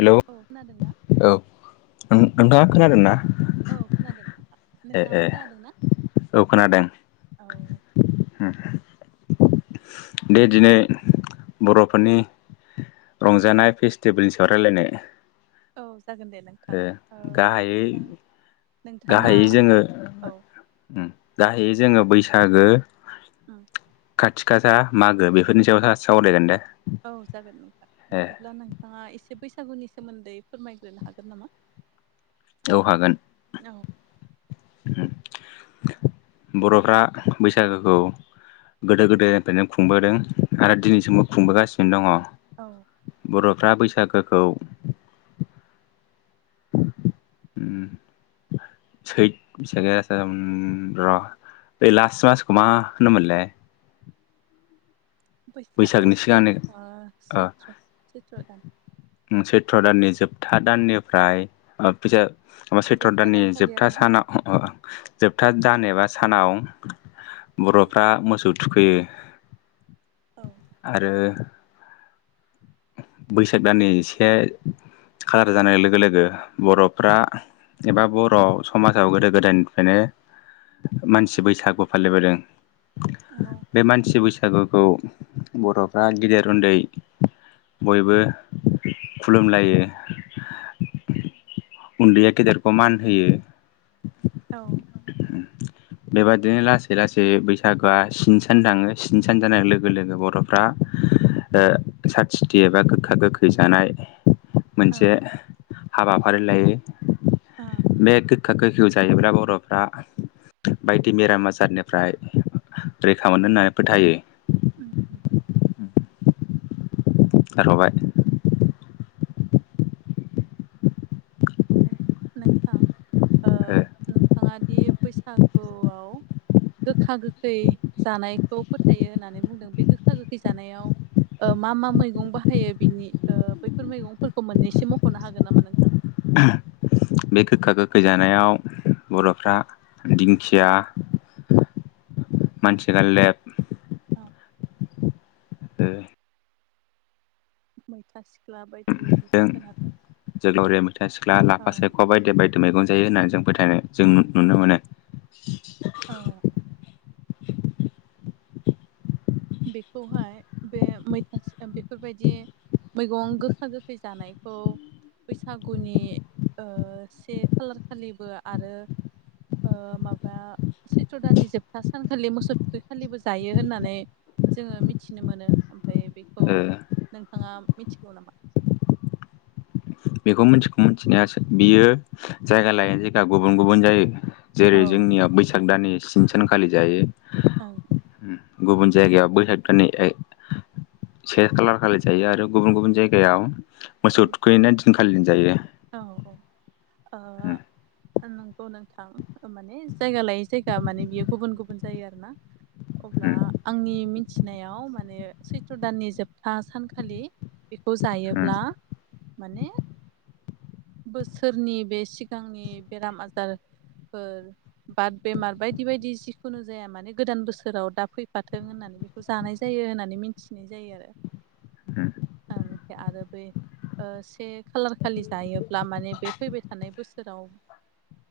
Hello औ खोनादों ना औ [unintelligible] ना औ खोनादों ए ए नोंथाङाबो खोनादोंना औ खोनादों। औ। [unintelligible] दे दिनै बर'फोरनि रंजानाय फेस्टिभेलनि सायाव रायलायनो। औ जागोन दे नोंथां ओ बिदिब्ला नोंथाङा औ। दाहै जोङो बैसागो उम खाथि खासा मागो बेफोरनि सायाव सावरायगोन दे। औ जागोन नोंथां ए बिदिब्ला नोंथाङा एसे बैसागुनि सोमोन्दै फोरमायग्रोनो हागोन नामा औ हागोन। औ बर'फ्रा बैसागोखौ गोदो गोदायनिफ्रायनो खुंबोदों आरो दिनैसिमबो खुंबोगासिनो दङ। औ। बर'फ्रा बैसागोखौ उ सैत [unintelligible] र बे लास्ट मासखौ मा होनोमोनलाय? बैसाग बैसागनि सै सिगांनो सैथ्र' सैथ्र' दान उम सैथ्र' दाननि जोबथा दाननिफ्राय ओ बिजो मा सैत्र जोबथा दाननि दानखालि जोबथा आरो साना अ जोबथा दान एबा सानाव बर'फ्रा मोसौ थुखैयो औ आरो बैसाग दाननि एसे खालार जानाय लोगो लोगो बर'फ्रा एबा बर' समाजाव गोदो गोदायनिफायनो मानसि बैसागु फालिबोदों औ बे मानसि बैसागुखौ बर'फ्रा गेदेर उन्दै बयबो खुलुमलायो उन्दैया गेदेरखौ मान होयो औ बेबादिनो लासै लासै बैसागोआ सिन सान दाङो सिन सान जानाय लोगो लोगो बर'फ्रा ओ सात तिथि एबा गोखा गोखै जानाय औ मोनसे हाबाफारि लायो अ बे गोखा गोखैखौ जायोब्ला बर'फ्रा बायदि बेराम आजारनिफ्राय रैखा मोनो होननानै फोथायो उम [inaudible] आरो हबाय [unintelligible] नोंथां ओ नोंथाङादि बैसागुआव गोखा गोखै जानायखौ फोथायो होननानै बुंदों बे गोखा गोखै जानायाव ओ मा मा मैगं बाहायो बिनि ओ बैफोर मैगंफोरखौ मोननैसो मख'नो हागोन नामा नोंथां? बे गोखा गोखै जानायाव बर'फ्रा दिंखिया मानसि गालदेब औ ओ मैथासि जों जोग्लावरिया मैथा सिख्ला लाफा औ सायख' बायदि बाय दि मैगं जायो होननानै जों फोथायनो जों नुनो मोनो औ बेखौहाय बे मैथासे बेफोरबायदि [unintelligible] मैगं गोखा गोखै जानायखौ बैसागुनि ओ से खालार खालिबो आरो ओ माबा सैथ्र' दाननि जोबथा सानखालि मोसौ थुखैखालिबो जायो होननानै जोङो मिथिनो मोनो ओमफ्राय बे ओ नोंथाङा मिथिगौ नामा? बेखौ मिनथिगौ मिथिनायासो बियो जायगा लायै जायगा गुबुन गुबुन जायो। औ जेरै जोंनिया बैसाग दाननि स्नि सानखालि जायो। ओं गुबुन जायगायाव बै हागनि [unintelligible] से खालार खालि जायो आरो गुबुन गुबुन जायगायाव मोसौ ओं थुखैैनाय दिनखालिनो जायो औ औ ओ नंगौ नोंथां ओ माने जायगा लायै जायगा माने बियो गुबुन गुबुन जायो आरो ना अब्ला आंनि मिनथिनायाव माने सैथ्र' दाननि जोबथा सानखालि बेखौ जायोब्ला माने बोसोरनि बे सिगांनि बेराम आजारफोर बात बेमार बायदि बायदि जिखुनु जाया माने गोदान बोसोराव दा फैफाथों होननानै बेखौ जानाय जायो होननानै मिथिनाय जायो। आरो ओमफ्राय आरो बै से खालार खालि जायो। लामाने बे फैबाय थानाय बोसोराव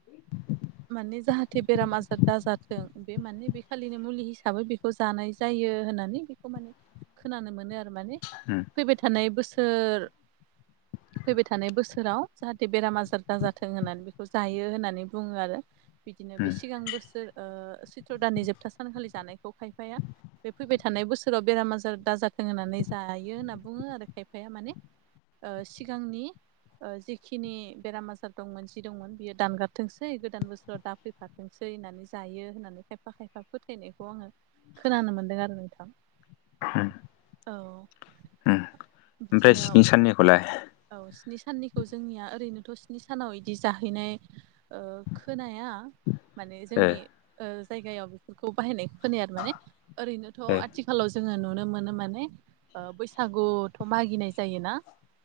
[unintelligible] [inaudible] माने जाहाथे बेराम आजार दाजाथों बे मान बे खालिनि मुलि हिसाबै बे खौ जानाय जायो होननानै बेखौ माने खोनानो मोनो आरो माने फैबाय थानाय बोसोर फैबाय थानाय बोसोराव जाहाथे बेराम आजार दाजाथों होननानै बेखौ जायो होननानै बुङो आरो बिदिनो बे सिगां बोसोर ओ सैथ्र' दाननि जोबथा सानखालि जानायखौ खायफाया बे फैबाय थानाय बोसोराव बेराम आजार दाजाथों होननानै जायो होनना बुङो आरो खायफाया माने ओ सिगांनि ओ जि खिनि बेराम आजार दंमोन जि दंमोन बियो दानगारथोंसै गोदान बोसोराव दा फैफाथों सोंसै होननानै जायो होननानै खायफा खायफा फोथायनायखौ आङो खोनानो मोनदों आरो नोंथां। औ ओमफ्राय बिदिनो स्नि साननिखौलाय औ स्नि साननिखौ जोंनिया ओरैनोथ' स्नि सानाव बिदि जाहैनाय ओ खोनाया। माने ए जोंनि ओ जायगायाव बेफोरखौ बाहायनाय खोनाया आरो माने ओरैनोथ' ए आथिखालाव जोङो नुनो मोनो माने ओ बैसागुथ' मागिनाय जायोना।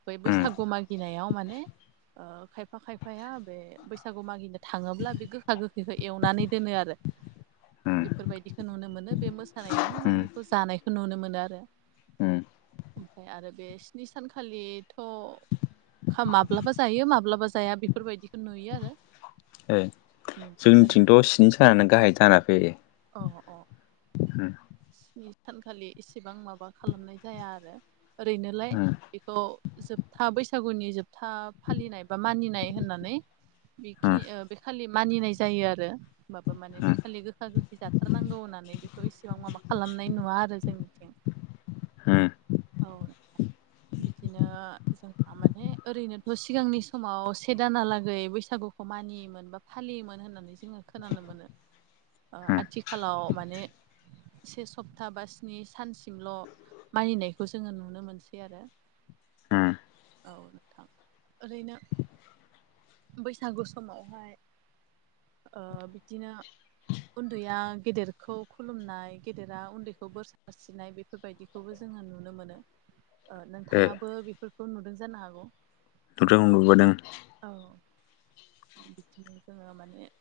बै उम बैसागु मागिनायाव माने ओ खायफा खायफाया बे बैसागु मागिनो थाङोब्ला बे गोखा गोखैखौ एवनानै दोनो आरो उम बेफोरबायदिखौ नुनो मोनो बे मोसानायावनो उम माने बेखौ जानायखौ नुनो मोनो आरो उम ओमफ्राय आरो बे स्नि सानखालि थ' खा माब्लाबा जायो माब्लाबा जाया बेफोरबायदिखौ नुयो आरो ए उम, ओरै जोंनिथिंथ' सिनि सानानो गाहाय जाना फैयो। अ-अ उम स्नि सानखालि इसेबां माबा खालामनाय जाया आरो ओरैनोलाय उम बेखौ जोबथा बैसागुनि जोबथा फालिनाय बा मानिनाय होननानै बेखि उम ओ बे खालि मानिनाय जायो आरो होमबाबो माने बे खालि गो गोखा गोखि जाथारनांगौ होननानै बेखौ इसेबां माबा खालामनाय नुवा आरो जोंनिथिं। उम उम औ बिदिनो जों माने ओरैनोथ' सिगांनि समाव से दानालागै बैसागुखौ मानियोमोन। एबा फालियोमोन होननानै जोङो खोनानो मोनो। ओ आथिखालाव माने से सप्ता बा स्नि सानसिमल'। मानिनायखौ जोङो नुनो मोनसै आरो उम औ नोंथां ओरैनो बैसागु समावहाय ओ बिदिनो उन्दैया गेदेरखौ खुलुमनाय गेदेरा उन्दैखौ बोर सारस्रिनाय बे बेफोरबायदिखौबो जोङो नुनो मोनो। [unintelligible] [inaudible] ओ ए नोंथाङाबो बेफोरखौ नुदों जानो हागौ? नुदों नुबोदों औ बिदिनो जोङो माने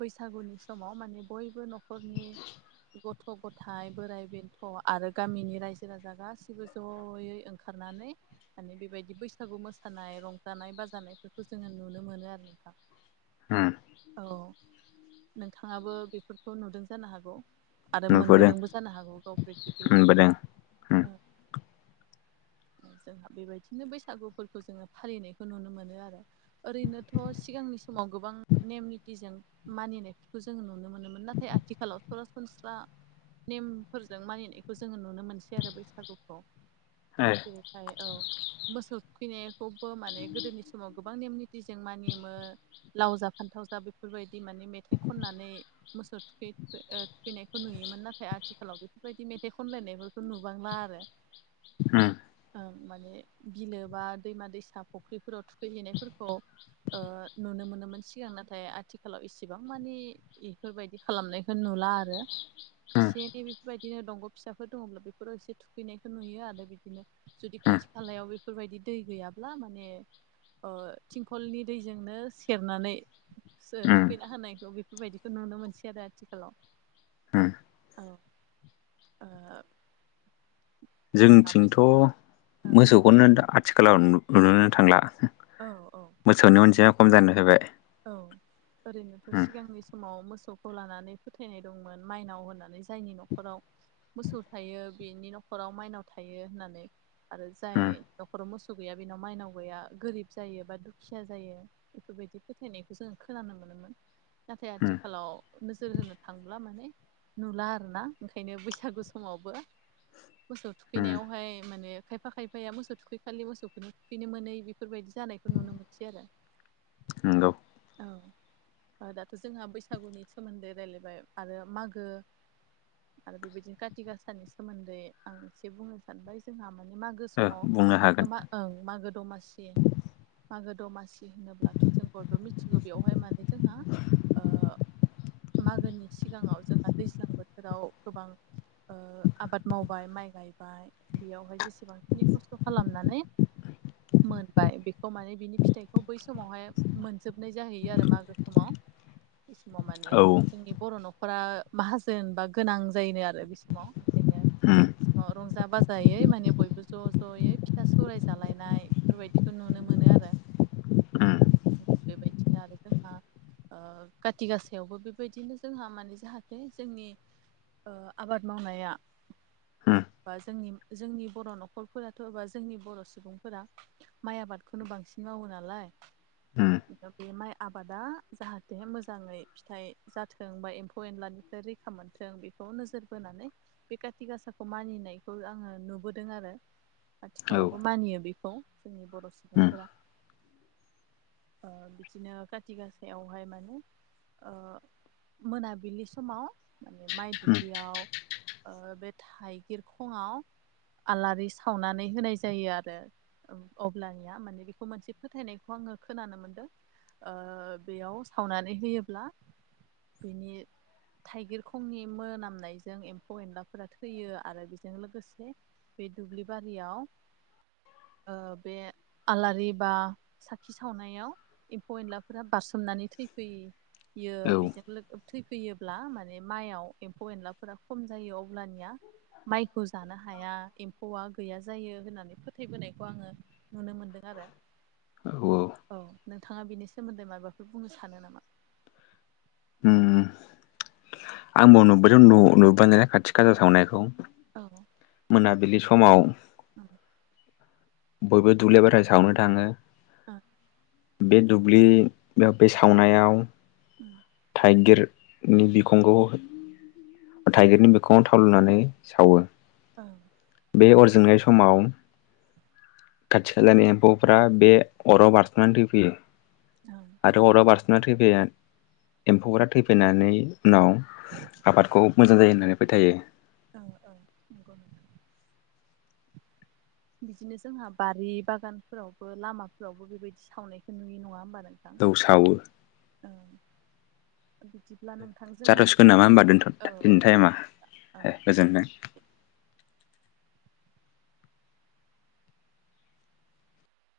बैसागुनि समाव माने बयबो न'खरनि गथ' गथाइ बोराइ बेन्थ' आरो गामिनि रायजो राजा गासिबो। ज'यै ओंखारनानै माने बेबायदि बैसागु मोसानाय रंजानाय बाजानाय। बेखौ जोङो नुनो मोनो आरो नोंथां। उम औ नोंथाङाबो बेफोरखौ नुदों जानो हागौ। आरो नुबोदों मोनबोदोंबो जानो हागौ गाव प्रेक्टिकेलि। मोनबोदों उम ओ जोंहा बेबायदिनो बैसागुफोरखौ जोङो फालिनायखौ नुनो मोनो आरो ओरैनोथ' सिगांनि समाव गोबां नेम निथिजों। मानिनायफोरखौ जोंङो नुनो मोनोमोन नाथाय आथिखालाव सरासनस्रा नेमफोरजों मानिनायखौ जोङो नुनो मोनसै आरो बैसागुखौ। जेरैहाय औ मोसौ थुखैनायखौबो माने गोदोनि समाव गोबां नेम निथिजों मानियोमोन लाव जा फान्थाव जा बेफोरबायदि माने मेथाइ खननानै मोसौ थुखै ओ थैनायखौ नुयोमोन नाथाय आथिखालाव बेफोरबायदि मेथाइ खनलायनायफोरखौ नुबांला आरो [unintelligible] ओं माने बिलो बा दैमा दैसा फुख्रिफोराव थुखैहैनायफोरखौ ओ नुनो मोनोमोन सिगां नाथाय आथिखालाव इसेबां मानि इफोरबायदि खालामनायखौ नुला आरो उम एसे एनै बेफोरबायदिनो दंग' फिसाफोर दङब्ला बेफोराव एसे थुखैनायखौ नुयो आरो बिदिनो। जुदि खाथि खालायाव बेफोरबायदि दै गैयाब्ला माने अ ओ थिंखलनि दैजोंनो सेरनानै सो उम थुखैना होनायखौ बेफोरबायदिखौ नुनो मोनसै आरो आथिखालाव। उम औ ओ जोंहा जोंथिंथ' बैसाग औ मोसौखौनो आथिखालाव नुनोनो थांला। औ औ मोसौनि अनजिमाया खम जानानै फैबाय। औ ओरैनोथ' उम सिगांनिस समाव मोसौखौ लानानै फोथायनाय दंमोन माइनाव होनानै जायनि न'खराव मोसौ थायो बेनि न'खराव माइनाव थायो होननानै आरो जाय उम न'खराव मोसौ गैया बेनाव माइनाव गैया गोरिब जायो बा दुखिया जायो। फोथायनायखौ जोंङो खोनानो मोनोमोन नाथाय उम आथिखालाव नोजोर होनो थांब्ला माने नुला आरोना ओंखायनो बैसागु समावबो। मोसौ उम थुखैनायावहाय माने खायफा खायफाया मोसौ थुखै खालि मोसौखौनो थुखैनो मोनै बेफोरबायदि जानायखौ नुनो मोनसै आरो नंगौ। औ दाथ' जोंहा बैसागुनि सोमोन्दै रायज्लायबाय आरो मागो आरो बेबायदिनो खाथि गाासानि सोमोन्दै आं एसे बुंनो सानबाय जोंहा माने मागो ओ समाव बुंनो हागोन ओं मागो दमासि मागो दमासि होनोब्लाथ' जों बयबो मिथिगौ बेवहाय माने जोंहा ओह मागोनि सिगाङाव जोंहा दैज्लां बोथोराव गोबां ओ आबाद माव बाय माइ गायबाय बेयावहाय जेसेबांखिनि खस्थ' खालामनानै मोनबाय बेखौ माने बिनि फिथाइखौ बै समावहाय मोनजोबनाय जाहैयो आरो मागो समाव बे समाव माने औ उम जोंनि बर' न'खर फ्रा माहाजोनबा गोनां जायोनो आरो बे समाव ओंखायनो रंजा बाजा। जायै माने बयबो ज' ज'यै फिथा सौराय जालायनाय बेफोरबायदिखौ नुनो मोनो आरो उम बेबायदिनो आरो जोंहा ओ काथि गासायावबो बेबायदिनो जोंहा माने जाहाथे जोंनि ओ आबाद मावनाया उम बा जोंनि जोंनि बर' न'खरफोराथ' एबा जोंनि बर' सुबुंफोरा माइ आबादखौनो बांसिन मावो नालाय उम बे माइ आबादा जाहाथे मोजाङै फिथाइ जाथों बा एम्फौ एनलानिफ्राय रै खा मोनथों बेखौ नोजोर बोनानै बे काति गासाखौ मानिनायखौ आङो नुबोदों आरो औ आथिखालावबो उम मानियो बेखौ जोंनि बर' उम सुबुंफोरा बिदिनो खाथि गासायावहाय माने मोनाबिलि समाव माने माइ दुब्लियाव बे थाइगिरखङआव आलारि सावनानै होनाय जायो आरो अब्लानिया माने बेखौ मोनसे फोथायनायखौ आङो खोनानो मोनदों बेयाव सावनानै होयोब्ला बिनि थाइगिर खंनि मोनामनायजों एम्फौ एनलाफोरा थैयो आरो बेजों लोगोसे बे दुब्लि बारियाव बे आलारि बा खि सावनायाव एम्फौ एनलाफोरा बारसोमनानै थैफैयो औ बेजों थैफैयोब्ला माने माइयाव एम्फौ एनलाफोरा खम जायो अब्लानिया माइखौ जानो हाया एम्फौआ गैया जायो होननानै फोथायबोनायखौ आङो नुनो मोनदों आरो औ औ। औ नोंथाङा बेनि सोमोन्दै माबाफोर बुंनो सानो नामा? उम आंबो नुफैदों नु नुबनाय खाथि खाला सावनायखौ औ मोनाबिलि समाव उम बयबो दुब्लिबाथाय सावनो थाङो अ बे दुब्लियाव बे सावनायाव उम थाइगिरनि बिखंखौ थाइगिरनि बिखङाव थाव लनानै सावो। औ बे अरजोंनाय समाव खाथि खालानि एम्फौफ्रा बे अराव बारस'नानै थैफैयो औ आरोाथ अराव बारस'ना थैफै एम्फौफोरा थैफैनानै उनाव आबादखौ मोजां जायो होननानै फोथायो। औ औ नंगौ नंगौ। [inaudible] बिदिनो जोंहा बारि बागानफोरावबो लामाफोरावबो बेबायदि सावनायखौ नुयो नङा होनोमबा नोंथां। सावो औ बिदिब्ला नोंथांजोंहा जाथ'सिगोन दिनैनि औ औ दे ओं हे गोजोनथों